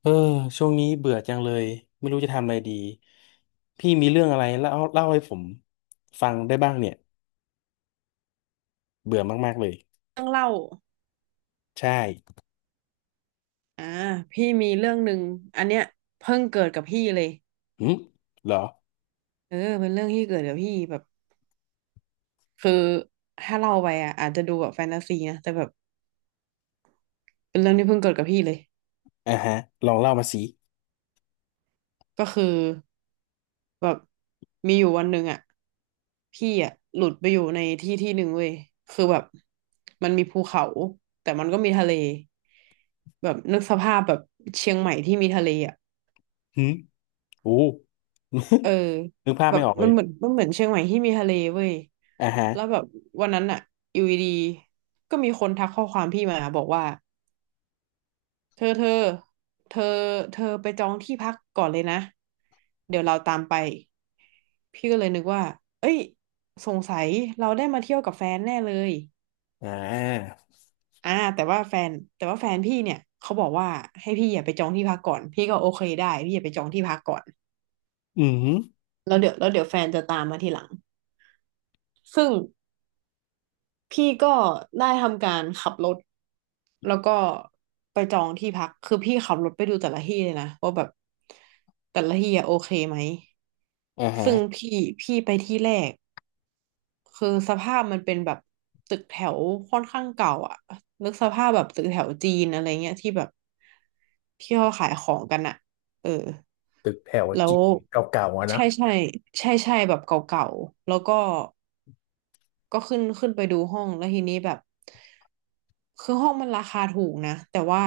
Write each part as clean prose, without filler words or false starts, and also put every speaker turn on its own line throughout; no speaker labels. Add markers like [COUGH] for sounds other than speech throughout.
เออช่วงนี้เบื่อจังเลยไม่รู้จะทำอะไรดีพี่มีเรื่องอะไรเล่าให้ผมฟังได้บ้างเนี่ยเบื่อมากๆเลย
เรื่องเล่า
ใช่
อ่าพี่มีเรื่องหนึ่งอันเนี้ยเพิ่งเกิดกับพี่เลย
หืมเหรอ
เป็นเรื่องที่เกิดกับพี่แบบคือถ้าเล่าไปอ่ะอาจจะดูแบบแฟนตาซีนะ แต่แบบเป็นเรื่องที่เพิ่งเกิดกับพี่เลย
อ่าฮะลองเล่ามาสิ
ก็คือแบบมีอยู่วันหนึ่งอ่ะ พี่อ่ะหลุดไปอยู่ในที่ที่หนึ่งเว้ยคือแบบมันมีภูเขาแต่มันก็มีทะเลแบบนึกสภาพแบบเชียงใหม่ที่มีทะเลอ่ะ
หืมโอ้ [LAUGHS]
เออ
นึกภาพ
แบ
ไม่
บ
ออกเล
มั
ย
นเหมือนมันเหมือนเชียงใหม่ที่มีทะเลเว้ย
อ่าฮะ
แล้วแบบวันนั้นอะอยู่ดีๆก็มีคนทักข้อความพี่มาบอกว่าเธอเธอเธอเธอไปจองที่พักก่อนเลยนะเดี๋ยวเราตามไปพี่ก็เลยนึกว่าเอ้ยสงสัยเราได้มาเที่ยวกับแฟนแน่เลย
อ่า
อ่าแต่ว่าแฟนแต่ว่าแฟนพี่เนี่ยเขาบอกว่าให้พี่อย่าไปจองที่พักก่อนพี่ก็โอเคได้พี่อย่าไปจองที่พักก่อน
อืม
แล้วเดี๋ยวแฟนจะตามมาทีหลังซึ่ง พี่ก็ได้ทำการขับรถแล้วก็ไปจองที่พักคือพี่ขับรถไปดูแต่ละที่เลยนะว่าแบบแต่ละที่อะโอเคไหม
อ่าฮะ
ซึ่งพี่ไปที่แรกคือสภาพมันเป็นแบบตึกแถวค่อนข้างเก่าอ่ะนึกสภาพแบบตึกแถวจีนอะไรเงี้ยที่แบบที่เขาขายของกันอะเออ
ตึกแถว
แล้
จี
ว
เก่าๆอะนะ
ใช่ใช่ใช่ใช่แบบเก่าๆแล้วก็ ก็ขึ้นไปดูห้องแล้วทีนี้แบบคือห้องมันราคาถูกนะแต่ว่า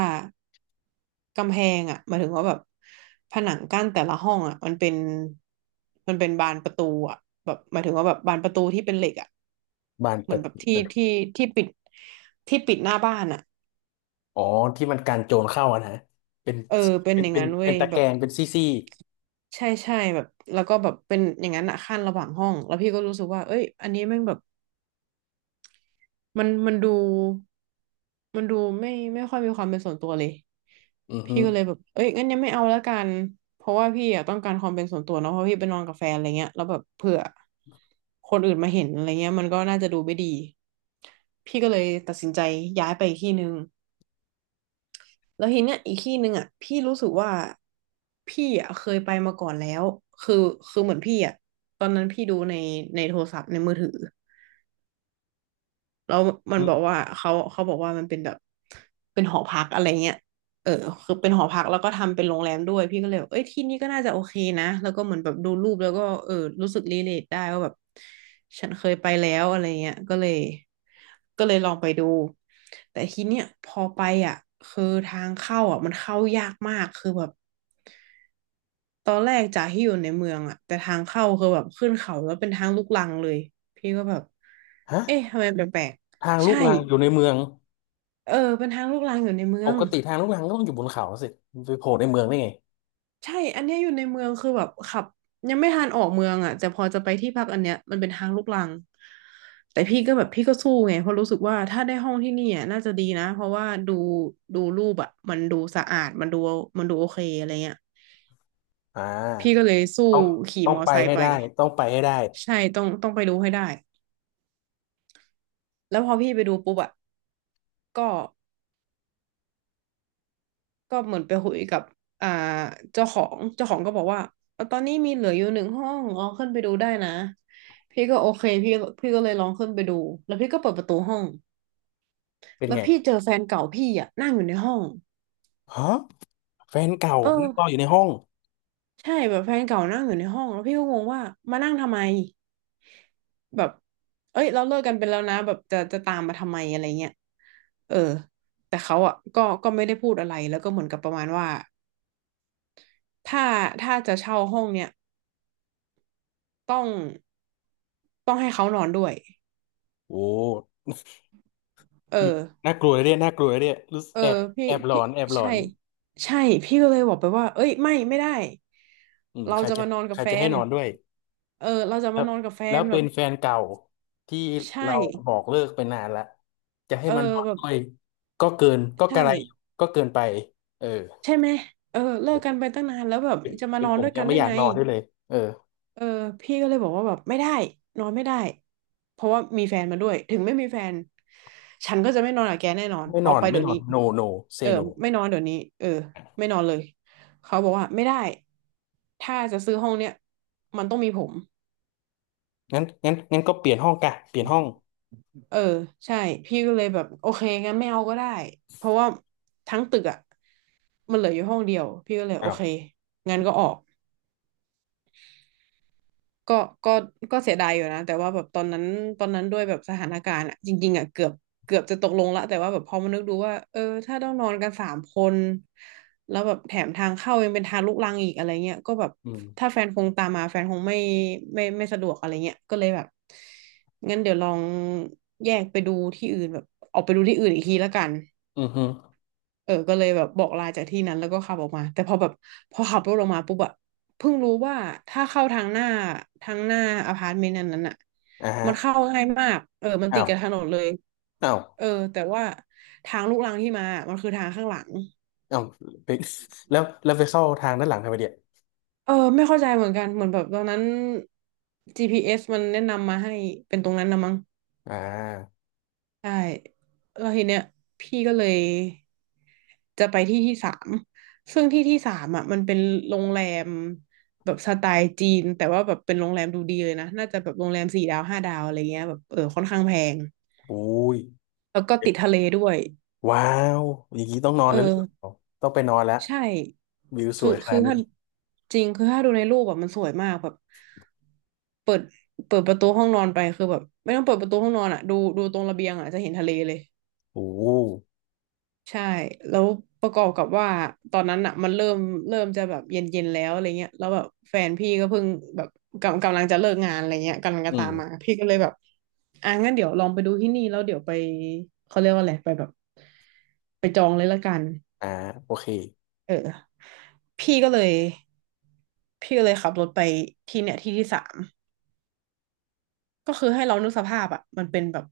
กำแพงอ่ะหมายถึงว่าแบบผนังกั้นแต่ละห้องอ่ะมันเป็นบานประตูอ่ะแบบหมายถึงว่าแบบบานประตูที่เป็นเหล็กอ่ะ
บ้าน
เห
ป
มือ
ระ
นแบ
ต
บที่
ู
ที่ที่ปิดที่ปิดหน้าบ้านอ่ะ
อ๋อที่มันกันโจรเข้าอะนะเป็น
เออเป็น
เป็น
อย่าง
เป็น
นั้นเว้
เป็น
ย
ตะ
แบ
แกร
บ
งเป็นซี่
ใช่ใช่แบบแล้วก็แบบเป็นอย่างนั้นอ่ะขั้นระหว่างห้องแล้วพี่ก็รู้สึกว่าเอ้ยอันนี้แม่งแบบ มันมันดูมันดูไม่ค่อยมีความเป็นส่วนตัวเลย
ๆอือฮึ
พี่ก็เลยแบบเอ้ยงั้นยังไม่เอาแล้วกันเพราะว่าพี่อะต้องการความเป็นส่วนตัวเนาะเพราะพี่ไปนอนกับแฟนอะไรเงี้ยแล้วแบบเผื่อคนอื่นมาเห็นอะไรเงี้ยมันก็น่าจะดูไม่ดีพี่ก็เลยตัดสินใจย้ายไปอีกที่หนึ่งแล้วทีเนี้ยอีกที่หนึ่งอ่ะพี่รู้สึกว่าพี่อ่ะเคยไปมาก่อนแล้วคือคือเหมือนพี่อ่ะตอนนั้นพี่ดูในโทรศัพท์ในมือถือ แล้วมัน
หื
บ
ม
อกว่าเขาบอกว่ามันเป็นแบบเป็นหอพักอะไรเงี้ยเออคือเป็นหอพักแล้วก็ทำเป็นโรงแรมด้วยพี่ก็เลยแบบเอ้ยที่นี่ก็น่าจะโอเคนะแล้วก็เหมือนแบบดูรูปแล้วก็เออรู้สึกรีเลทได้ว่าแบบฉันเคยไปแล้วอะไรเงี้ยก็เลยลองไปดูแต่ทีเนี้ยพอไปอ่ะคือทางเข้าอ่ะมันเข้ายากมากคือแบบ ตอนแรกจากที่อยู่ในเมืองอะแต่ทางเข้าคือแบบขึ้นเขาแล้วเป็นทางลูกรังเลยพี่ก็แบบ
ฮะ
เอ๊ะทำไมแปลก
ทาง
ๆ
ลู
ใช่
กรังอยู่ในเมือง
เออเป็นทางลูกรังอยู่ในเมื
ป
อง
กติทางลูกรังก็ต้องอยู่บนเขาสิมันไปโผล่ในเมืองได้ไง
ใช่อันเนี้ยอยู่ในเมืองคือแบบขับยังไม่ทันออกเมืองอะแต่พอจะไปที่พักอันเนี้ยมันเป็นทางลูกรังแต่พี่ก็แบบพี่ก็สู้ไงเพราะรู้สึกว่าถ้าได้ห้องที่นี่อะน่าจะดีนะเพราะว่าดูดูรูปอะมันดูสะอาดมันดูโอเคอะไรเงี้ย
อ่
พี่ก็
า
เลยสู้
ต้อง
ขี่
ต้อง
มอ
ไป
ไซ
ให้
ค์ไป
ได้ต้องไปให้ได้
ใช่ต้องไปดูให้ได้ แล้วพอพี่ไปดูปุ๊บอะก็ก็เหมือนไปคุยกับอ่าเจ้าของก็บอกว่าเอาตอนนี้มีเหลืออยู่หนึ่งห้องลองขึ้นไปดูได้นะพี่ก็โอเคพี่ก็เลยลองขึ้นไปดูแล้วพี่ก็เปิดประตูห้อง
เป็น
แล้ว
ไง
พี่เจอแฟนเก่าพี่อะนั่งอยู่ในห้อง
ฮะแฟนเก่า
เอ
นั่
อ
งรออยู่ในห้อง
ใช่แบบแฟนเก่านั่งอยู่ในห้องแล้วพี่ก็งงว่ามานั่งทำไมแบบเอ้ยเราเลิกกันไปแล้วนะแบบจะตามมาทำไมอะไรเงี้ยเออแต่เขาอ่ะก็ไม่ได้พูดอะไรแล้วก็เหมือนกับประมาณว่าถ้าถ้าจะเช่าห้องเนี่ย ต้องต้องให้เขานอนด้วย
โอ้
เอ
รู้
อ
น่ากลัวเลยเนี่ยน่ากลัวเลยเนี่ยรู้สึก
เออ
แอบ
พี่
แอบหลอ
พี่
นแอบหลอ
ใช่
น
ใช่พี่ก็เลยบอกไปว่าเอ้ยไม่ได้
อืม
เรา
ใคร
จะ
จะ
มานอน
ใค
กับ
ร
แฟ
จะให้
น
นอนด้วย
เออเราจะ
ครั
มา
บ
นอนกับแฟ
แล้
น
ว
แบ
เป็
บ
นแฟนเก่าที่
ใช่
เราบอกเลิกไปนานละจะให้
เออ
มันนอน
แบบ
ด้วยก็เกินก็ก
ใช่
ระไรอยู่ก็เกินไปเออ
ใช่ไหมเออเลิกกันไปตั้งนานแล้วแบบ
เป็น
จะมา
เป็
น
น
อน
ผม
ด้วย
ยั
กั
ง
น
ไม่
ได้
อยาก
ไง
นอนด้วยเลยเออ
เออพี่ก็เลยบอกว่าแบบไม่ได้นอนไม่ได้เพราะว่ามีแฟนมาด้วยถึงไม่มีแฟนฉันก็จะไม่นอนกับแกแน่นอน
ไม่
อ
น
อ
อ
ก
น
ไป
ไม่
เดี๋ย
น
ว
อ
นี้
น no no
เอ
say
อ
no
ไม่นอนเดี๋ยวนี้เออไม่นอนเลยเขาบอกว่าไม่ได้ถ้าจะซื้อห้องเนี้ยมันต้องมีผม
งั้นก็เปลี่ยนห้องกะเปลี่ยนห้อง
เออใช่พี่ก็เลยแบบโอเคงั้นไม่เอาก็ได้เพราะว่าทั้งตึกอ่ะมันเหลืออยู่ห้องเดียวพี่ก็เลยโอ
อ้าว
เคงั้นก็ออก ก็ก็ก็เสียดายอยู่นะแต่ว่าแบบตอนนั้น ตอนนั้นด้วยแบบสถานการณ์อะจริงๆอะเกือบจะตกลงละ แต่ว่าแบบพอมานึกดูว่าเออถ้าต้องนอนกันสามคน แล้วแบบแถมทางเข้ายังเป็นทางลุกรังอีกอะไรเงี้ยก็แบบ
อืม
ถ้าแฟนคงตามมาแฟนคงไม่สะดวกอะไรเงี้ยก็เลยแบบงั้นเดี๋ยวลองแยกไปดูที่อื่นแบบออกไปดูที่อื่นอีกทีละกัน
อือฮึ
เออก็เลยแบบบอกลาจากที่นั้นแล้วก็ขับออกมาแต่พอแบบพอขับรถออกมาปุ๊บอะเพิ่งรู้ว่าถ้าเข้าทางหน้าทางหน้าอพาร์ตเมนต์นั้นน่ะ
อ่าฮะ
มันเข้าง่ายมากเออมันติ
อ้า
ด
ว
กับถนนเลย
อ้าว
เออแต่ว่าทางลูกรังที่มามันคือทางข้างหลัง
อ้าวไปแล้วแล้วไปเข้าทางด้านหลังทำไมเดีย
เออไม่เข้าใจเหมือนกันเหมือนแบบตอนนั้น GPS มันแนะนำมาให้เป็นตรงนั้นนะมั้ง
อ่า
ใช่แล้วทีเนี้ยพี่ก็เลยจะไปที่ที่สามซึ่งที่ที่สามอ่ะมันเป็นโรงแรมแบบสไตล์จีนแต่ว่าแบบเป็นโรงแรมดูดีเลยนะน่าจะแบบโรงแรมสี่ดาวห้าดาวอะไรเงี้ยแบบเออค่อนข้างแพง
อุ้ย
แล้วก็ติดทะเลด้วย
ว้าวอย่างนี้ต้องนอน
เอ
แล้วหรือ
อ
เปล่าต้องไปนอนแล้ว
ใช่
วิวส
คือ
วยข
คื
นา
อ
ดนี้
ถ้าจริงคือถ้าดูในรูปแบบมันสวยมากแบบเปิดเปิดประตูห้องนอนไปคือแบบไม่ต้องเปิดประตูห้องนอนอ่ะดูตรงระเบียงอ่ะจะเห็นทะเลเลย
โอ้
ใช่ แล้วประกอบกับว่าตอนนั้นอ่ะมันเริ่มจะแบบเย็นเย็นแล้วอะไรเงี้ยแล้วแบบแฟนพี่ก็เพิ่งแบบกำลังจะเลิกงานอะไรเงี้ยกำลังจะ
อื
ตามมา
ม
พี่ก็เลยแบบอ่ะงั้นเดี๋ยวลองไปดูที่นี่แล้วเดี๋ยวไปเขาเรียกว่าอะไรไปแบบไปจองเลยละกัน
อ่าโอเค
เออพี่ก็เลยพี่ก็เลยขับรถไปที่เนี่ยที่ที่สามก็คือให้เรานึกสภาพอ่ะมันเป็นแบบ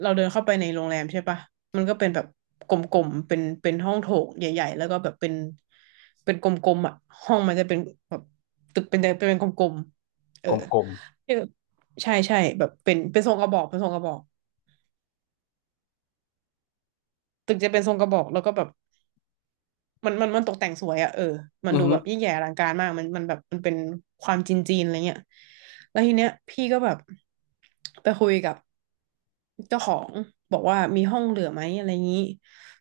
เราเดินเข้าไปในโรงแรมใช่ปะมันก็เป็นแบบกลมๆเป็น เป็นห้องโถงใหญ่ๆแล้วก็แบบเป็นกลมๆอ่ะห้องมันจะเป็นแบบตึกเป็นเป็นกลมๆเอ
ก
อ
ลม
เออใช่แบบเป็นทรงกระบอกเป็นทรงกระบอกตึกจะเป็นทรงกระบอกแล้วก็แบบ มันตกแต่งสวยอะเออ
ๆ
มั
อื
น
อ
ดู
ฮึ
แบบยิ่งใหญ่อลังการมากมันแบบมันเป็นความจีนจีนอะไรเงี้ยแล้วทีเนี้ยพี่ก็แบบไปคุยกับเจ้าของบอกว่ามีห้องเหลือไหมอะไรงี้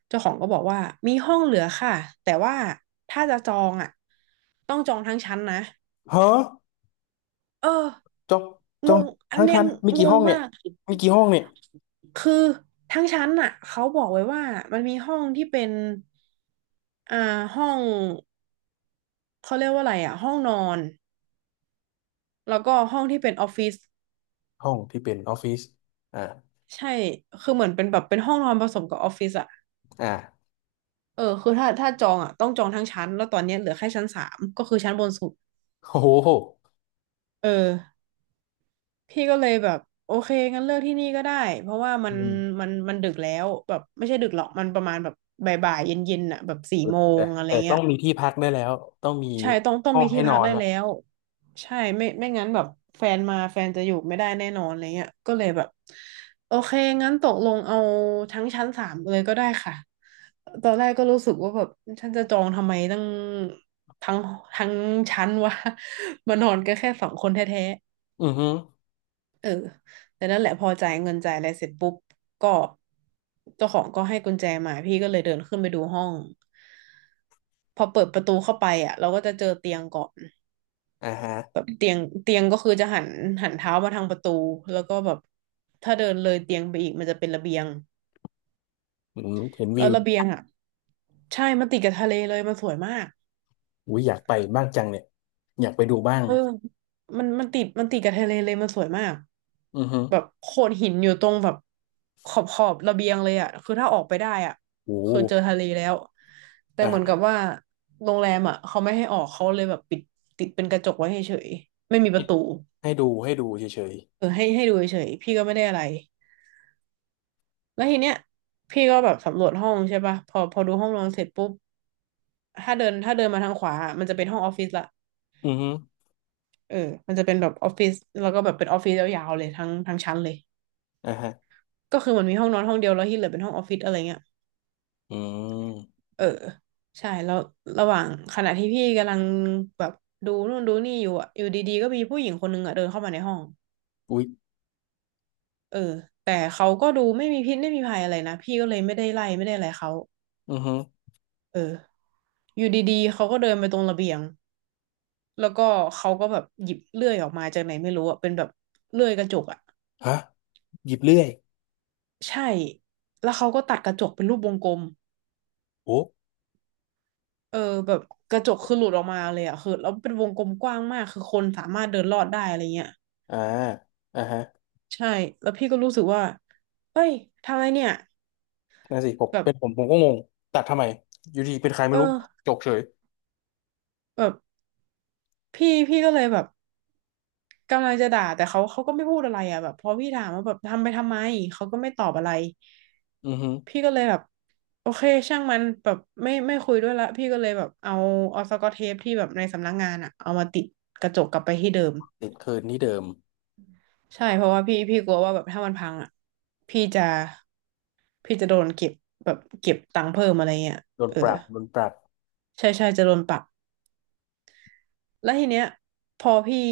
เจ้าของก็บอกว่ามีห้องเหลือค่ะแต่ว่าถ้าจะจองอะต้องจองทั้งชั้นนะ
เฮ้อ
เออ
จองจ
ง
อง
งอัน
ทั้ง
เนี้ย
คันมี
ง
กี่
ง
ห้องเนี่
มา
ย
ก
มีกี่ห้องเนี่ย
คือทั้งชั้นน่ะเขาบอกไว้ว่ามันมีห้องที่เป็นอ่าห้อง เขาเรียกว่าอะไรอ่ะห้องนอนแล้วก็ห้องที่เป็นออฟฟิศ
ห้องที่เป็นออฟฟิศอ่า
ใช่คือเหมือนเป็นแบบเป็นห้องนอนผสมกับออฟฟิศอ่ะ
อ่า
เออคือถ้าจองอ่ะต้องจองทั้งชั้นแล้วตอนเนี้ยเหลือแค่ชั้นสามก็คือชั้นบนสุด
โอ้โห
เออพี่ก็เลยแบบโอเคงั้นเลือกที่นี่ก็ได้เพราะว่ามั
อื
น
ม
มันดึกแล้วแบบไม่ใช่ดึกหรอกมันประมาณแบบบ่ายๆเย็นๆอ่ะแบบสี่โม
แต่
งอะไร
แต่ต้
เงี้
อ
ย
งมีที่พักได้แล้วต้องมี
ใช่ต้อง
ห้อ
มี
งให้
ที่
น
พั
อ
ก
น
ได้
ละ
แล้วใช่ไม่ไม่งั้นแบบแฟนมาแฟนจะอยู่ไม่ได้แน่นอนอะไรเงี้ยก็เลยแบบโอเคงั้นตกลงเอาทั้งชั้นสามเลยก็ได้ค่ะตอนแรกก็รู้สึกว่าแบบฉันจะจองทำไมตั้งทั้งทั้งชั้นวะ [LAUGHS] มานอนกันแค่สองคนแท้
อือฮึ
ๆแต่นั่นแหละพอจ่ายเงินจ่ายอะไรเสร็จปุ๊บก็เจ้าของก็ให้กุญแจมาพี่ก็เลยเดินขึ้นไปดูห้องพอเปิดประตูเข้าไปอ่ะเราก็จะเจอเตียงก่อน
อ่าฮะ
แบบเตียงก็คือจะหันเท้ามาทางประตูแล้วก็แบบถ้าเดินเลยเตียงไปอีกมันจะเป็นระเบียง
อืมเห็น
แล้
วิ
ว
ว
ระเบียงอ่ะใช่มันติดกับทะเลเลยมันสวยมาก
อุ้ยอยากไปบ้างจังเนี่ยอยากไปดูบ้าง
เออมันติดกับทะเลเลยมันสวยมาก
อือฮึ
แบบโขดหินอยู่ตรงแบบขอบระเบียงเลยอ่ะคือถ้าออกไปได้อ่ะ
โอ้โห
คือเจอทะเลแล้วแต่
อ่า
เหมือนกับ
ฮะ
ว่าโรงแรมอ่ะเขาไม่ให้ออกเขาเลยแบบปิดติดเป็นกระจกไว้เฉยๆไม่มีป
ให้
ระตู
ให้ดูเฉย
เออให้ดูเฉยๆพี่ก็ไม่ได้อะไร แล้วทีเนี้ยพี่ก็แบบสำรวจห้องใช่ป่ะพอดูห้องนอนเสร็จปุ๊บถ้าเดินมาทางขวาอะมันจะเป็นห้องออฟฟิศละ
ๆอือฮึ
เออมันจะเป็นแบบออฟฟิศแล้วก็แบบเป็นออฟฟิศยาวๆเลยทั้งชั้นเลย
อ่าฮะ
ก็คือมันมีห้องนอนห้องเดียวแล้วที่เหลือเป็นห้องออฟฟิศอะไรเงี้ย
อืม
เออใช่แล้วระหว่างขณะที่พี่กำลังแบบดูนู่นดูนี่อยู่อะอยู่ดีๆก็มีผู้หญิงคนนึงอะเดินเข้ามาในห้อง
อุ้ย
เออแต่เขาก็ดูไม่มีพิษไม่มีภัยอะไรนะพี่ก็เลยไม่ได้ไล่ไม่ได้อะไรเขา
อือฮึ
เอออยู่ดีๆเขาก็เดินไปตรงระเบียง แล้วก็เขาก็แบบหยิบเลื่อยออกมาจากไหนไม่รู้อะเป็นแบบเลื่อยกระจกอะ
ฮะหยิบเลื่อย
ใช่แล้วเขาก็ตัดกระจกเป็นรูปวงกลม
โอ้
เออแบบกระจกคือหลุดออกมาเลยอะคือแล้วเป็นวงกลมกว้างมากคือคนสามารถเดินลอดได้อะไรเงี้ย
อ่าอ่าฮะ
ใช่แล้วพี่ก็รู้สึกว่าเฮ้ยทำอะไรเนี่ย
นั่นสิผม
แบบ
เป็นผมผมก็งงตัดทำไมอยู่ดีเป็นใครไม่
เอ
รู้
อ
จกเฉย
แบบพี่ก็เลยแบบ กำลังจะด่าแต่เขาก็ไม่พูดอะไรอ่ะแบบพอพี่ถามว่าแบบทำไปทำไมเขาก็ไม่ตอบอะไร
อือฮึ
พี่ก็เลยแบบโอเคช่างมันแบบไม่คุยด้วยละพี่ก็เลยแบบเอาสกอตเทปที่แบบในสำนักงานอ่ะเอามาติดกระจกกลับไปที่เดิม
ติดคืนที่เดิม
ใช่เพราะว่าพี่กลัวว่าแบบถ้ามันพังอ่ะพี่จะโดนเก็บแบบเก็บตังค์เพิ่มอะไรเงี้ย
โดน
เออ
ปรับโดนปรับ
ใช่จะโดนปรับ แล้วทีเนี้ยพอพี่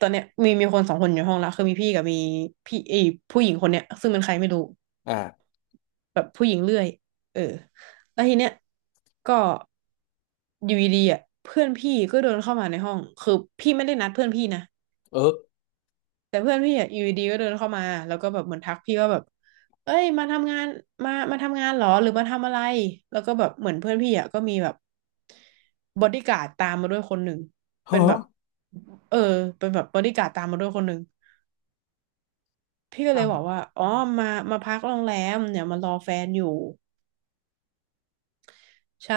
ตอนเนี้ยมีคนสองคนอยู่ห้องละคือมีพี่กับมีพี่ไอผู้หญิงคนเนี้ยซึ่งเป็นใครไม่รู้
อ่า
แบบผู้หญิงเรื่อยเออแล้วทีเนี้ยก็อยู่ดีๆอ่ะเพื่อนพี่ก็เดินเข้ามาในห้องคือพี่ไม่ได้นัดเพื่อนพี่นะ
เออ
แต่เพื่อนพี่อ่ะอยู่ดีๆก็เดินเข้ามาแล้วก็แบบเหมือนทักพี่ว่าแบบเอ้ยมาทำงานมาทำงานเหรอหรือมาทำอะไรแล้วก็แบบเหมือนเพื่อนพี่อ่ะก็มีแบบบอดี้การ์ดตามมาด้วยคนหนึ่งเป็นแบบ
ฮะ
เออเป็นแบบบอดี้การ์ดตามมาด้วยคนหนึ่งพี่ก็เลยบ
อ่ะ
อกว่าอ๋อมาพักโรงแรมเนี่ยมารอแฟนอยู่ใช่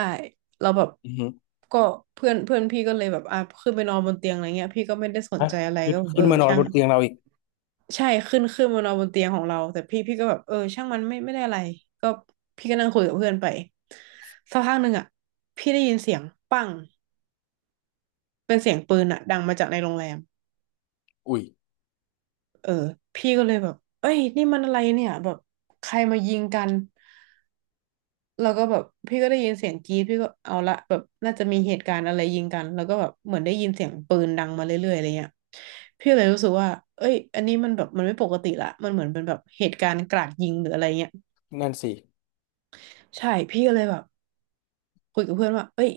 แล้วแบบ
อือฮึ
ก็เพื่อนเพื่อนพี่ก็เลยแบบอ่ะขึ้นไปนอนบนเตียงอะไรเงี้ยพี่ก็ไม่ได้สน
ฮะ
ใจอะไร
ขึ้น
ก็แบบ
ขึ้
เอ
น
อ
มานอน
ช่า
บ
ง
นเตียงเราอีก
ใช่ขึ้นมานอนบนเตียงของเราแต่พี่ก็แบบเออช่างมันไม่ได้อะไรก็พี่ก็นั่งคุยกับเพื่อนไปสักพักหนึ่งอ่ะพี่ได้ยินเสียงปังเป็นเสียงปืนอ่ะดังมาจากในโรงแรม
อุ้ย
เออพี่ก็เลยแบบเอ้ยนี่มันอะไรเนี่ยแบบใครมายิงกันแล้วก็แบบพี่ก็ได้ยินเสียงกรี๊ดพี่ก็เอาละแบบน่าจะมีเหตุการณ์อะไรยิงกันแล้วก็แบบเหมือนได้ยินเสียงปืนดังมาเรื่อยๆอะไรเงี้ยพี่เลยรู้สึกว่าเอ้ยอันนี้มันแบบมันไม่ปกติละมันเหมือนเป็นแบบเหตุการณ์กราดยิงหรืออะไรเงี้ย
นั่นสิ
ใช่พี่ก็เลยแบบคุยกับเพื่อนว่าเอ้ย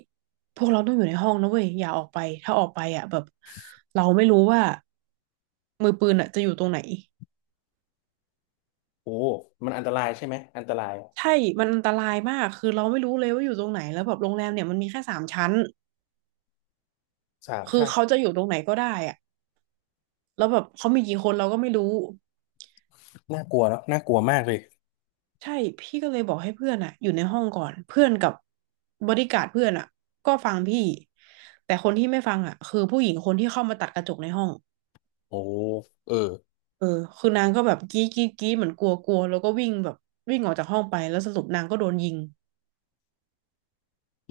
พวกเราต้องอยู่ในห้องนะเว้ยอย่าออกไปถ้าออกไปอ่ะแบบเราไม่รู้ว่ามือปืนอ่ะจะอยู่ตรงไหน
โอ้มันอันตรายใช่ไหมอันตราย
ใช่มันอันตรายมากคือเราไม่รู้เลยว่าอยู่ตรงไหนแล้วแบบโรงแรมเนี่ยมันมีแค่สามชั้น
สาม
คือ
ชาติ
เขาจะอยู่ตรงไหนก็ได้อ่ะแล้วแบบเขามีกี่คนเราก็ไม่รู้
น่ากลัวเนาะน่ากลัวมากเลย
ใช่พี่ก็เลยบอกให้เพื่อนอ่ะอยู่ในห้องก่อนเพื่อนกับบอดี้การ์ดเพื่อนอ่ะก็ฟังพี่แต่คนที่ไม่ฟังอ่ะคือผู้หญิงคนที่เข้ามาตัดกระจกในห้อง
โอ้เออ
เออคือนางก็แบบกรี้กรี้กรี้เหมือนกลัวกลัวแล้วก็วิ่งแบบวิ่งออกจากห้องไปแล้วสรุปนางก็โดนยิง